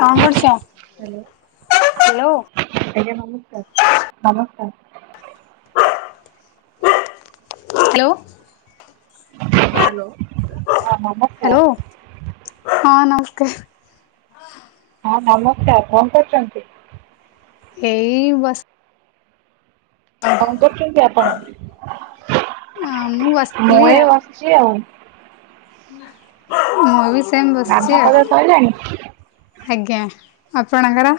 କଣ କରୁଚ? ହ୍ୟାଲୋ। ଆଜ୍ଞା ନମସ୍କାର ନମସ୍କାର। ହାଲୋ। ହାଲୋ। ହଁ ନମସ୍କାର। ହଁ ନମସ୍କାର କଣ କରୁଛନ୍ତି? ଏଇ ବାସ୍। କଣ କରୁଛନ୍ତି ଆପଣ? ମୁଁ ମୁଁ ବସିଥିଲି ଏଇ ଆଉ। ବସିଛି ଆଉ। ମୁଁ ବି ସେମ ବସିଛି ଗାଧୁଆ ଆଉ। ପାଧୁଆ ସଇଲାଣି? ଆଜ୍ଞା ଆପଣଙ୍କର?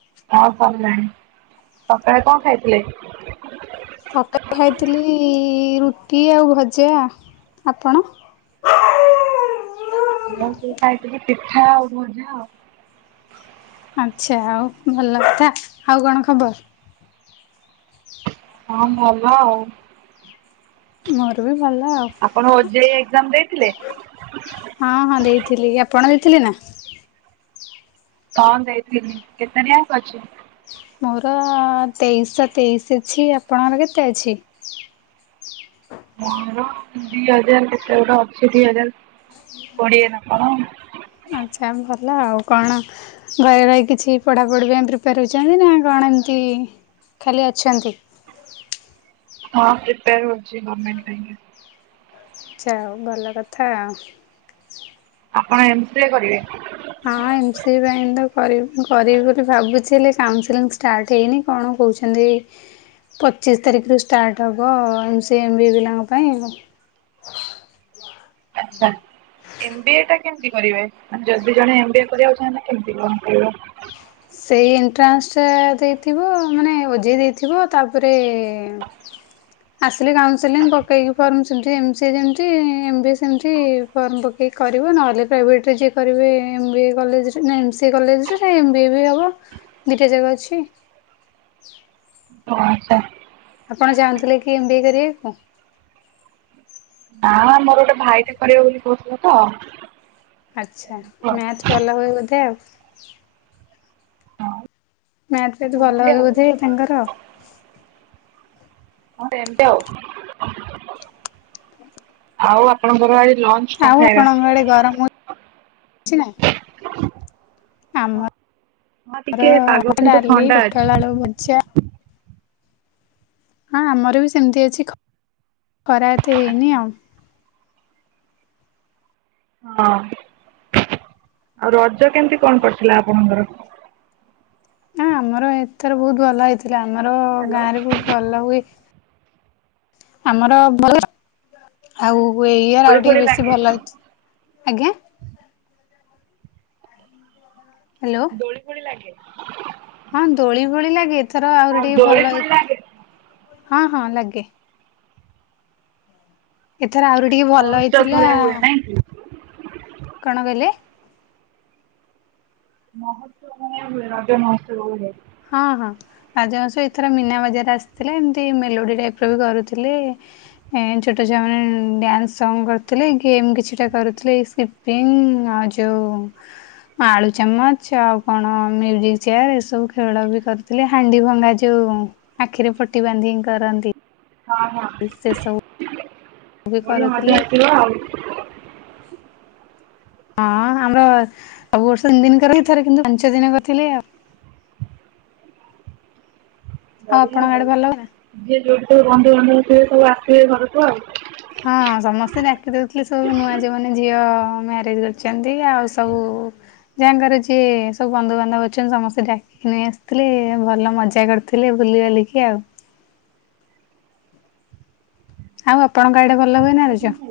ହଁ ସରିଲାଣି ସକାଳେ କଣ ଖାଇଥିଲେ? ସକାଳେ ଖାଇଥିଲି ରୁଟି ଆଉ ଭଜା। ଆପଣ? ମୁଁ ସେ ଖାଇଥିଲି ପିଠା ଆଉ ଭଜା ଆଉ। ଆଚ୍ଛା ଆଉ ଭଲ କଥା ଆଉ କଣ ଖବର? ଆଁ ଭଲ ଆଉ। ମୋର ବି। ଭଲ ଆଉ ଆପଣ ଓଜେଇ ଏକ୍ଜାମ ଦେଇଥିଲେ? ହଁ ହଁ ଦେଇଥିଲି ଆପଣ ବି ଥିଲେ ନା। କଣ ଦେଇଥିଲି କେତେ ର୍ୟାଙ୍କ ଅଛି। ମୋର-ଅ- ତେଇଶହ ତେଇଶ ଅଛି। ଆପଣଙ୍କର କେତେ ଅଛି? ମୋର ଦି ହଜାର କେତେ ଗୋଟେ ଅଛି, ଦି ହଜାର! କୋଡ଼ିଏ ନା କଣ? ଆଚ୍ଛା, ଭଲ ଆଉ କଣ ଘରେ ରହି କିଛି ପଢାପଢି ପାଇଁ ପ୍ରିପେୟାର ହଉଛନ୍ତି ନା କଣ? ଏମ୍ ଏମତି ଖାଲି ଅଛନ୍ତି। ହଁ, ପ୍ରିପେୟାର ହଉଛି ଗର୍ମେଣ୍ଟ ପାଇଁ କା। ଯାହା ହଉ ଭଲ କଥା ଆଉ। ଆପଣ ଏମ୍ ସି ଏ କରିବେ? ହଁ ଏମ୍ ସି ଏ ଶି ଏଲେ କାଉନସିଲିଂ ଷ୍ଟାର୍ଟ ହେଇନି, କଣ କହୁଛନ୍ତି? ପଚିଶ ତାରିଖରୁ ଷ୍ଟାର୍ଟ ହବ, M C M B A ପିଲାଙ୍କ ପାଇଁ ଅ ଆଚ୍ଛା। ଏମ୍ ବି ଏ ଟା କେମିତି କରିବେ? ମାନେ ଯଦି ଜଣେ ଏମ୍ ବି ଏ କରିବାକୁ ଚାହିଁଲେ କେମତି କଣ କରିବ? ତା ଦେଇଥିବ। ମାନେ ଓଜେଇ ଦେଇଥିବ ତାପରେ-ଏଁ ଆସିଲି କାଉନସେଲିଂ ପକେଇକି ଫର୍ମ, ସେମତି ଏମ୍ ସି ଏ ଯେମତି ଏମ୍ ବି ଏ ସେମତି ଫର୍ମ ପ କି କରିବ ନହେଲେ ପ୍ରାଇଭେଟ୍ ରେ ଯିଏ କରିବେ, ଏମ୍ ବି ଏ କଲେଜରେ ନା ଏମ୍ ସି ଏ କଲେଜରେ। ଇଏ ହବ ଦିଟା ଯାକ ଅଛି। ଓ ଆଚ୍ଛା। ଆପଣ ଚାହୁଁଥିଲେ କି ଏମ୍ ବି ଏ କରିଆକୁ? ନାଁ, ମୋର ଗୋଟେ ଭାଇଟେ କରିବ ବୋଲି କହୁଥିଲା ତ। ଆଛା ହଁ ମ୍ୟାଥ ଭଲ ହୁଏ ବୋଧେ ଆଉ। ମ୍ୟାଥ୍ ଫ୍ୟାତ୍ ଭଲ ସେମିତି ହୁଏ ଆଉ ବୋଧେ ତାଙ୍କର? ହଁ ଏମତି ଆଉ। ଆଉ ଆପଣଙ୍କର ଆଇ ଆଉ ଆପଣଙ୍କ ଆଡେ ଗରମ ଅଛି ନା? ହଁ ଆମର ଟିକେ ପାଗ କିନ୍ତୁ ଡାଲି, ଥଣ୍ଡା କୋଟଳ ଅଛି। ଆଳୁ ଭଜା ହଁ, ଆମର ବି ସେମିତି ଅଛି। ଖରା ଏତେ ହେଇନି ଆଉ। ହଁ। ଆଉ ରଜ କେମିତି କଣ କରିଥିଲା ଆପଣଙ୍କର? ନା ଆମର ଏଥର ବହୁତ ଭଲ ହେଇଥିଲା। ଆମର ହ୍ୟାଲୋ। ଗାଁ ରେ ବହୁତ ଭଲ ହୁଏ। ଆମର ଭଲ। ଆଉ ଇଏ ଦୋଳି ଆଉ ଟିକେ ଫୋଳି ବେଶୀ ଲାଗେ? ଭଲ ଅଛି। ଆଜ୍ଞା। ହ୍ୟାଲୋ ଦୋଳି ଫୋଳି ଲାଗେ। ହଁ, ଦୋଳି ଫୋଳି ଲାଗେ। ଏଥର ଆହୁରି ହଁ ଟିକେ ଦୋଳି ଭଲ ହେଇ ଫୋଳି ଲାଗେ ହଁ, ହଁ ଲାଗେ। ଏଥର ଆହୁରି ଟିକେ ଭଲ ମହୋତ୍ସବ ହେଇଥିଲା। ଭଳିଆ ହୁଏ ନାଇଁ କି? କଣ କହିଲେ? ମହୋତ୍ସବ [unintelligible] ରଜ ମହୋତ୍ସବ ହୁଏ। ହଁ, ହଁ ରଜମାସ ଏଥର ମୀନା ବଜାର ଆସଥିଲେ। ଏମତି ମେଲୋଡି ଟାଇପ୍ ର କରୁଥିଲେ-ଏ। ଛୋଟ ଛୁଆ ମାନେ ଡ୍ୟାନ୍ସ, ସଂ କରୁଥିଲେ ଗେମ କିଛିଟା କରୁଥିଲେ। ଏଇ ସ୍କିପିଂ ଆଉ ଯୋଉ ଆଳୁ ଚାମଚ, ଆଉ କଣ ମ୍ୟୁଜିକ ଚେୟାର ଏସବୁ ଖେଳ ବି କରୁଥିଲେ ହାଣ୍ଡି ଭଙ୍ଗା ଯୋଉଁ ଆଖିରେ ପଟି ବାନ୍ଧିକି କରନ୍ତି। ହଁ, ସେ ହଁ। ସବୁ ବି ବଢିଆ କରୁଥିଲେ ମଜା ଆସିବ ଆଉ। ହଁ, ଆମର ସବୁ ବର୍ଷ ତିନି ଦିନ କରେ ଏଥର କିନ୍ତୁ ପାଞ୍ଚ ଦିନ କରିଥିଲେ ଆଉ। ବଢିଆ ଆପଣଙ୍କ ଆଡେ ଆଉ। ଭଲ ହୁଏ ନା? ଯିଏ ଯୋଉଠି ଥିବେ ବନ୍ଧୁବାନ୍ଧବ ସିଏ ସବୁ ଆସଥିବେ ଘରକୁ ଆଉ। ହଁ, ସମସ୍ତେ ଡାକିଦଉଥିଲେ ସବୁ ନୂଆ ଯୋଉ ମାନେ ଝିଅ ମ୍ୟାରେଜ କରିଛନ୍ତି। ଆଉ ସବୁ କୁ ଯାଙ୍କର ଯିଏ ସବୁ ବନ୍ଧୁବାନ୍ଧବ ଅଛନ୍ତି। ସମସ୍ତେ ଡାକିକି ନେଇ ଆସିଥିଲେ। ଭଲ ମଜା କରିଥିଲେ। ବୁଲିବାଲିକିି ଆଉ। ଆଉ ଆପଣଙ୍କ ଆଡେ ଭଲ ହୁଏ ନା ରୁଜ? ହଁ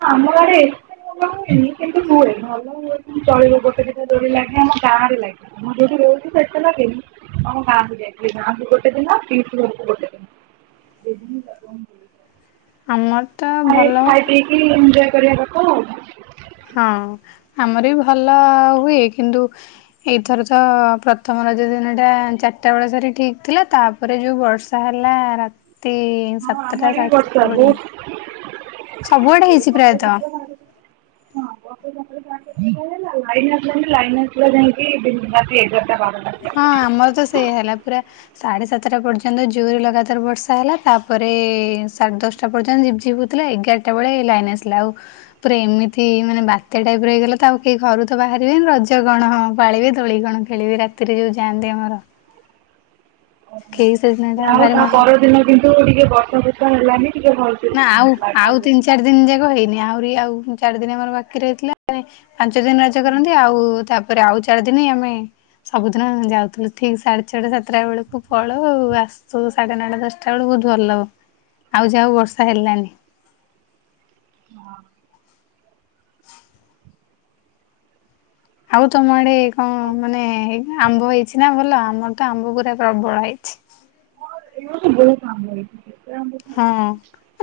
ହଁ ଆମଆଡ଼େ ଏତେ ଭଲ ହୁଏନି କିନ୍ତୁ ହୁଏ ଭଲ ହୁଏ। ଚଳିବ ଗୋଟେ ଦୋଳି ଲାଗେ ଆମ ଗାଁ ରେ ଲାଗେ ମୁଁ ଯୋଉଠି ରହୁଛି ସେଟା ଲାଗେନି। ହଁ ଗାଁକୁ ଯାଇଥିଲି ଗାଁକୁ ଗୋଟ ଦିନ ପିସି ଘରକୁ ଗୋଟେ ଦିନ। ଇଭିନ [inaudible] ଆମର ତ ଖାଇ ଭଲ ଖାଇ ପିଇକି ଏଞଜୟ କରିବା କଥା ଆଉ। ହଁ ଆମର ବି ଭଲ ହୁଏ କିନ୍ତୁ ଏଇଥର ତ ପ୍ରଥମ। ଦିନ ଟା ଚାରିଟା ବେଳ ସରି ଠିକ ଥିଲା ତାପରେ ଯୋଉ ବର୍ଷା ହେଲା ରାତି। ସେ ହଁ ଆମ ସାତଟା ଆଡେ ବି ସାଢେ ବର୍ଷା ସାତଟା ବହୁତ ପଯ୍ୟନ୍ତ। ସବୁଆଡେ ହେଇଛି ବର୍ଷା ପ୍ରାୟତଃ। [unintelligible] ଲାଇନ ନଥିଲା ଲାଇନ ଆସିଲା ଯାଇକି ଦିଟା ତିନିଟା। ହଁ ଆମର ତ ସେଇ ହେଲା ପୁରା। ସାଢେ ସାତଟା ପର୍ଯ୍ୟନ୍ତ ଜୋରେ ଲଗାତାର ବର୍ଷା ହେଲା ତାପରେ ସାଢେ ଦଶଟା ପର୍ଯ୍ୟନ୍ତ ଯ ଝିପି ଝିପି। ଏଗାରଟା ବେଳେ ଲାଇନ ଆସିଲା ଆଉ ପୁରା ଏମିତି ମାନେ ବାତ୍ୟା ଟାଇପ ରହିଗଲା ତ ଆଉ କେହି ଘରୁ ତ ଵା ପାଳିବେ ରଜ କଣ ହଁ ପାଳିବି ଦୋଳି କଣ ଖେଳିବି ରାତିରେ ଯୋଉ ଯାଆନ୍ତି ଆମର। କେହି ସେଦିନଟା ଯା ହଉ ଭାରି ତା ମନ ପରଦିନ କିନ୍ତୁ ଟିକେ ବର୍ଷା ଫର୍ଷା ହେଲାନି। ଟିକେ ଭଲସେ ନା ଆଉ ଆଉ ହଁ ତିନି ଚାରି ଦିନ ଯାକ ହେଇନି। ଆହୁରି ଆଉ ଚାରି ଦିନ ଆମର ବାକି ରହିଥିଲା ପାଞ୍ଚ ଦିନ ରାଜା କରନ୍ତି ଆଉ ତାପ ପରେ ଆଉ ଚାରି ଦିନ ହିଁ ଆମେ। ସବୁଦିନ ଯାଉଥିଲୁ ଠିକ ସାଢେ ଛଅଟା ସାତଟା ବେଳକୁ ପଳଉ ଆସୁ ସାଢେ ନଅଟା ଦଶଟା ବେଳକୁ। ବହୁତ ଭଲ ଆଉ ଯାହା ହଉ ବର୍ଷା ହେଲାନି। ମ [unintelligible] ଆଉ ତମ ଆଡେ କଣ ଆଉ ମାନେ ଏ ଆମ୍ବ ହେ ଛି ନା ଭଲ ଆମର ତ ଆମ୍ବ ପୁରା ପ୍ରବଳ ଆଇଛି। [unintelligible] ହଁ ଖାଇବୁ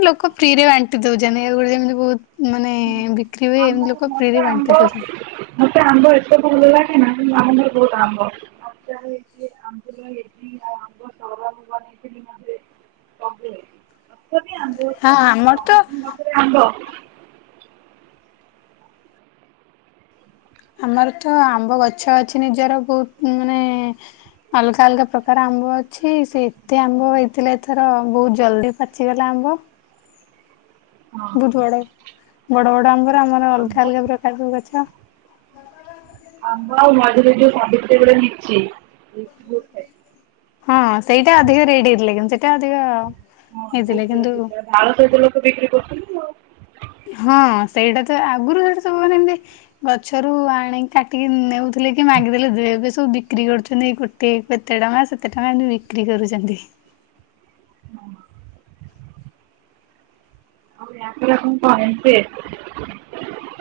ଲୋକ ଫ୍ରି ରେ ବାଣ୍ଟି ଦଉଛନ୍ତି ଗୋଟେ ଯେମିତି ବହୁତ ମାନେ ବିକ୍ରି ହୁଏ ହଁ ଆମ୍ବ ଏମିତି ଲୋକ ଫ୍ରିରେ ମତେ ବାଣ୍ଟି ଆମ୍ବ ଦଉଛନ୍ତି। ମତେ ଆମ୍ବ ତତେ ଭଲ ଲାଗେନା ଆମର ବହୁତ ଆମ୍ବ ଆ ହେଇଛି ଆ [inaudible] [inaudible] ଆମ୍ବ ଛୁଆ ହଁ ହେଇଛି ଆମର ତ ସମସ୍ତଙ୍କ ଗଛରେ ଆମ୍ବ ଆମର ତ ଆମ୍ବ ଗଛ ଅଛି ନିଜର ବହୁତ ମାନେ ଅଲଗା ଅଲଗା ପ୍ରକାର ଆମ୍ବ ଅଛି ସେ ଏତେ ଆମ୍ବ ହେଇଥିଲା ଏଥର ବହୁତ ଜଲଦି ପାଚିଗଲା ଆମ [unintelligible] ହଁ ବହୁତ ବଡ ବଡ ବଡ ଆମ୍ବରେ ଆମର ଅଲଗା ଆମ୍ବ ଅଲଗା ପ୍ରକାର ଗଛ [inaudible] [unintelligible] ହଁ ସେଇଟା ଅଧିକ ରେଡି ହେଇଥିଲା କିନ୍ତୁ ସେଇଟା ଅଧିକ ହଁ ହେଇଥିଲେ ବହୁତ କିନ୍ତୁ ବଇଥିଲା ଆଳୁ ତ ଏବେ ଲୋକ ବିକ୍ରି କରୁଛନ୍ତି ଆଉ। ହଁ ସେଇଟା ତ ଆଗରୁ ସେଟା ସବୁ ମାନେ ଏମତି ଗଛରୁ ଆଣିକି କାଟିକି ନେଉଥିଲେ ଥିଲେ କି ମାଗି ଦେଲେ [unintelligible] ସବୁ ବିକ୍ରି କରୁଚନ୍ତି ଏଇ ଗୋଟିଏ କେତେ ଟଙ୍କା ସେତେ ଟଙ୍କା ଏମତି ବିକ୍ରି କରୁଚନ୍ତି। ହଁ [unintelligible] ଏବେ [unintelligible] ଏମ୍ ସି ଏ।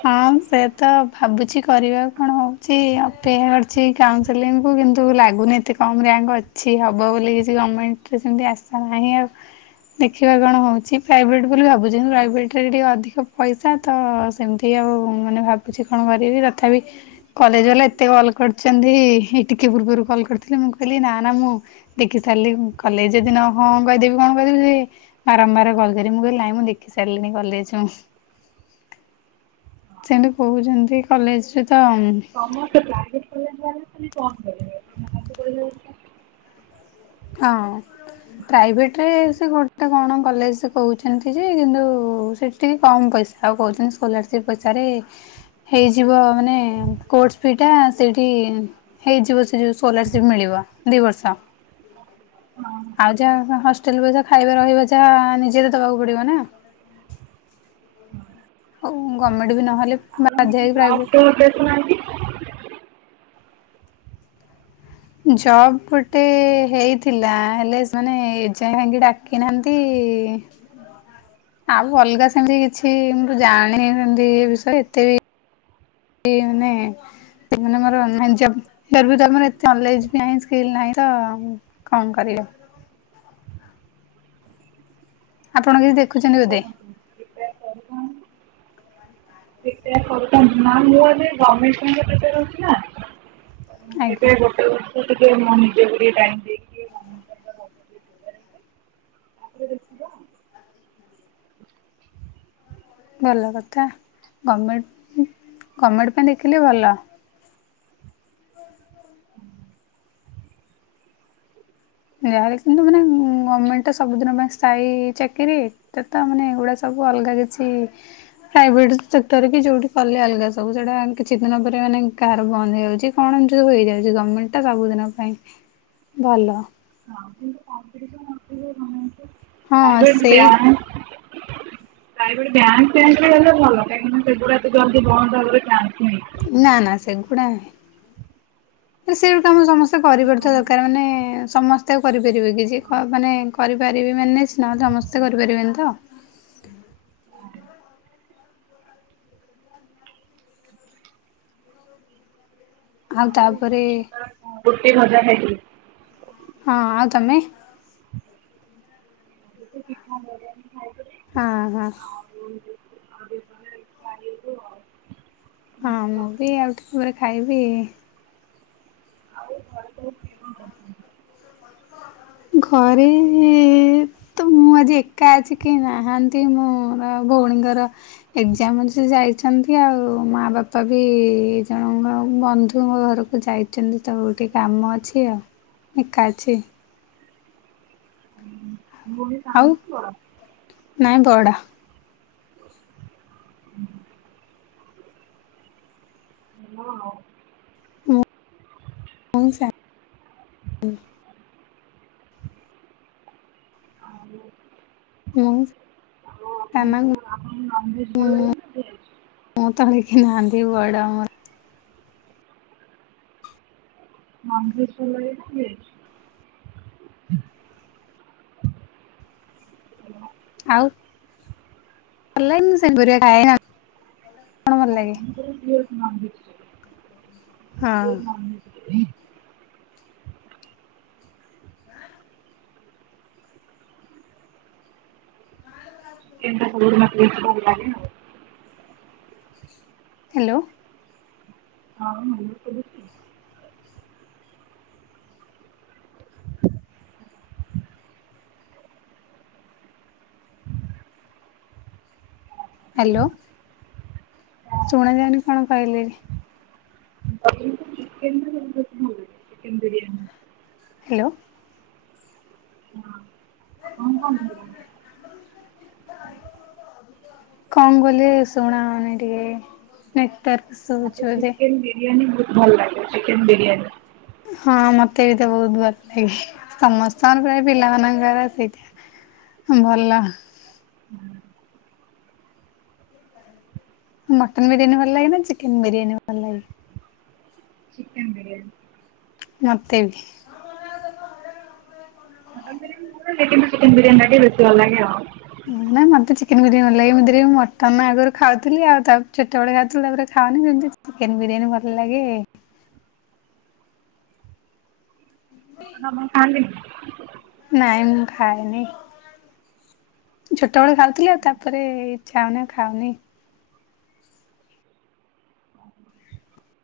ହଁ ସେ ତ ଭାବୁଚି କରିବା କଣ ହୋଉଚି ଅପେକ୍ଷା କରଚି ଏଇ କାଉନସିଲିଂ କୁ। କିନ୍ତୁ ଲାଗୁନି ଏତେ କମ୍‌ ରାଙ୍କ ଅଛି ହବ ବୋଲି କିଛି ଗମେଣ୍ଟରେ ସେମତି ଆଶା ନାହିଁ ଆଉ। ଦେଖିବା କଣ ହୋଉଚି ପ୍ରାଇଭେଟ ବୋଲି ଭାବୁଚି ପ୍ରାଇଭେଟରେ ଟିକେ ଅଧିକ ପଇସା ତ ସେମିତି ଆଉ ମାନେ ଭାବୁଚି କଣ କରିବି ତଥାପି କଲେଜ ବାଲେ ଏତେ କଲ୍ କରଚନ୍ତି ଏଇ ଟିକେ ପୂର୍ବରୁ କଲ୍ କରିଥିଲେ ମୁଁ କହିଲି ନା ନା ମୁଁ ଦେଖି ସାରିଲେ କଲେଜ ଯଦି ନହଁ କହିଦେବି କଣ ହଉ ଛି ବାରମ୍ବାର କଲ୍ କରିବି ମୁଁ କହିଲି ନାହିଁ ମୁଁ ଦେଖି ସାରିଲିିନି କଲେଜ। ସେମତି କୋହୁଚନ୍ତି କଲେଜରେ ତ୍ ସମସ୍ତେ ପ୍ରାଇଭେଟ କଲେଜରେ ଆଡମିସନ ନେଇ କଣ [unintelligible] ହଁ। ପ୍ରାଇଭେଟରେ ସେ ଗୋଟେ କଣ କଲେଜ କହୁଛନ୍ତି ଯେ କିନ୍ତୁ ସେଠି ଟିକେ କମ୍ ପଇ ସବୁ କୋହୁଚନ୍ତି ସ୍କୋଲାରସିପ୍ ପଇସାରେ ହେଇଯିବ ମାନେ କୋର୍ସ ଫିଟା ସେଇଠି ହେଇଯିବ ସେଇ ଯୋଉ ସ୍କୋଲାରସିପ ମିଳିବ। ଦିବର୍ଷ। ଆଉ ଯାହା ହଷ୍ଟେଲ ପଇସା ଖାଇବା ରହିବା ଯାହା ନିଜେ ତ ଦବାକୁ ପଡିବ ନା। [inaudible] ହୋଉ ଗର୍ମେଣ୍ଟ ନହେଲେ ମ [unintelligible] ଜବ ଗୋଟେ ହେଇଥିଲା ହେଲେ ସେମାନେ ଏଯାଏ କାହିଁକି ଡାକି ନାହାନ୍ତି? କି ଆଉ ଅଲଗା ସେମତି କିଛି ମୁଁ ତ ଜାଣିନି ସେମତି ଏ ବିଷୟ ଏତେ ବି। ଏଇ ମାନେ ସେମାନେ ମୋର ଅନ୍‌ ନାଇନି ଜବ୍ [unintelligible] ମୋର ଏତେ ନଲେଜ ନାହିଁ ସ୍କିଲ ନାହିଁ ତ ମୁଁ କଣ କରିବି। ହଁ ଆପଣ କିଛି ପ୍ରିପେୟାର କରୁନାହାନ୍ତି ଦେଖୁଚନ୍ତି ପ୍ରିପେୟାର ବୋଧେ। କରୁଥାନ୍ତୁ [unintelligible] ନା ମୁ ଏବେ ଗର୍ଭମେଣ୍ଟ ପାଇଁ ପିପିଆର ହେଉଛି ନା। ଆଜ୍ଞା ଏବେ ଗୋଟେ ଟିକେ ମୁଁ ନିଜେକି ଟିକେ ଟାଇମ ଦେଇକି ତାପରେ ଦେଖିବା ଭଲ କଥା ଗଭଣମେଣ୍ଟ ଗଭଣ୍ଣମେଣ୍ଟ ପାଇଁ ଦେଖିଲେ ଭଲ। ଯାହାେଲେ କିନ୍ତୁ ମାନେ ଗଭର୍ଣମେଣ୍ଟ ତ ସବୁଦିନ ପାଇଁ ସ୍ଥାୟୀ ଚାକିରିେ ତ ମାନେ ଏଗୁଡା ସବୁ ଅଲଗା କିଛି ପ୍ରାଇଭେଟ ସେକ୍ଟର କି ଯୋଉଠି କଲେ ଅଲଗା ସବୁ ସେଟା କିଛି ଦିନ ପରେ ମାନେ। କାହାର ବନ୍ଦ ହେଇଯାଉଛି କଣ ଯୁ ହେଇଯାଉଛି ଗମେଣ୍ଟ ଟା ସବୁଦିନ ପାଇଁ ଭଲ। ଆଉ କିନ୍ତୁ କମ୍ପିଟିସନ ଅଧିକ [inaudible] ହଁ ପ୍ରାଇଭେଟ ସେଇ ବ୍ୟାଙ୍କ ଫ୍ୟାଙ୍କ ରେ ହେଲେ ଭଲ କାହିଁକିନା ସେଗୁଡା ତ ଜଲଦି ବନ୍ଦ ନାହିଁ ନା ନା ସେଗୁଡ଼ା। ସେଇଗୁ କାମ ସମସ୍ତେ କିନ୍ତୁ କରିପାରୁଥିବା ଗଭର୍ଣ୍ଣମେଣ୍ଟ ଦରକାର ମାନେ ସମସ୍ତେ ଆ କରିପାରିବେ କିଛି ମାନେ କରିପାରିବେ। ମାନେ ସ୍ନା ସମସ୍ତେ କରିପାରିବେନି ତ। ଆଉ ତାପରେ। ରୂଟି ଭଜା ଖାଇିଥିଲି। ହଁ ଆଉ ତମେ। ପିଠା ଭଜା ହଁ ହଁ। ହଁ ମୁଁ ବି ଆଉ ଟିକରେ ଖାଇବି। ଆଉ ଘରେ ସବୁ କିଏ କଣ କରୁଛନ୍ତି [inaudible] ଘରେ ତ ମୁଁ ଆଜି ଏକା ଅଛି କେ ନାହାନ୍ତି ମୋର ବଉଣୀଙ୍କର ଏଗଯାମ ଅଛି ଯାଇଛନ୍ତି ଆଉ ମା ବାପା ବି ଏ ଜଣଙ୍କ ବନ୍ଧୁ ମୋ ଘରକୁ ଯାଇଛନ୍ତି ତ ଗୋଟି କାମ ଅଛି ଆଉ ଏକା ଅଛି। ଭଉଣୀ ଆଉ ସାନକି ବଡ। ନାଇଁ ବଡ଼। ଆଉ ମୁଁ ହୁଁ। [unintelligible] ହଁ ଖାନାକୁ। ଆପଣଙ୍କର ଆପଣଙ୍କୁ ନଭଭେଜ ଭଲ ଲାଗ ନା ଭେଜ। ମୁଁ ତଳେ କେହି ନାହାନ୍ତି ବଡ଼ ମୁଁ। ନନଭେଜ ଭଲ ଲାଗେ ନା ବେଜ। ଆଉ। ଭଲ ଲାଗେନି ସେପରିକା ଖାଇବା କିନ୍ତୁ ଭଲ ଲାଗେ। ନନଭେଜ। ହଁ। କେମିତିଆ କଣ [unintelligible] ହାଲୋ। ଆଉ ଆମର ସବୁ ହାଲୋ। ଭଲ ଶୁଣା ଯାଉନି କଣ କହିଲେଣି। ଚିକେନ ର [unintelligible] ଚିକେନ ବିିରିୟାନୀ। ହାଲୋ। ହଁ କଣ [unintelligible] କଣ କହିଲେ ଶୁଣା ଯାଉନି ଟିକେ ନେଟୱର୍କ ଚିକେନ ବିରିୟାନୀ ବହୁତ ଭଲ ଲାଗେ ଚିକେନ ବିରିୟାନୀ। ହଁ ମତେ ବି ତ ବହୁତ ଭଲ ଲାଗେ। ସମସ୍ତଙ୍କ ପ୍ରାୟ ପିଲା ମାନଙ୍କର ସେଇାଟା। ଭଲ। ମଟନ୍ ବିରିୟାନୀ ଭଲଲାଗେ ନା ଚିକେନ ବିରିୟାନ ଭଲଲାଗେ? ଚିକେନ ବିରିୟାନୀ ମତେ ବି ମଟନ ବିରିୟାନୀ ଚିକେନ ବିରିୟାନୀ ଟା ବେଶି ଭଲ ଲାଗେ ଆଉ। ନା ନାଇଁ ମତେ ଚିକେନ ବିରିୟାନୀ ଭଲ ଲାଗେ, ଏମିତି ରେ ବି ମଟନ ଆଗରୁ ଖାଉଥିଲି ଆଉ ତା ଛୋଟବେେଳେ ଖାଉଥିଲ ତାପରେ ଆଉ ଖା ଖାଉନି ଯଦି ଚିକେନ ବିରିୟାନୀ ଭଲ ଲାଗେ ମଟନ [inaudible] ଆପଣ ଖାଆନ୍ତିନି। ନାଇଁ ମୁଁ ଖାଏନି। ଛୋଟ ବେଳୁ ଖାଉଥିଲି ଆଉ ତାପରେ ଇଛା ହଉନି ଆଉ ଖାଉନି।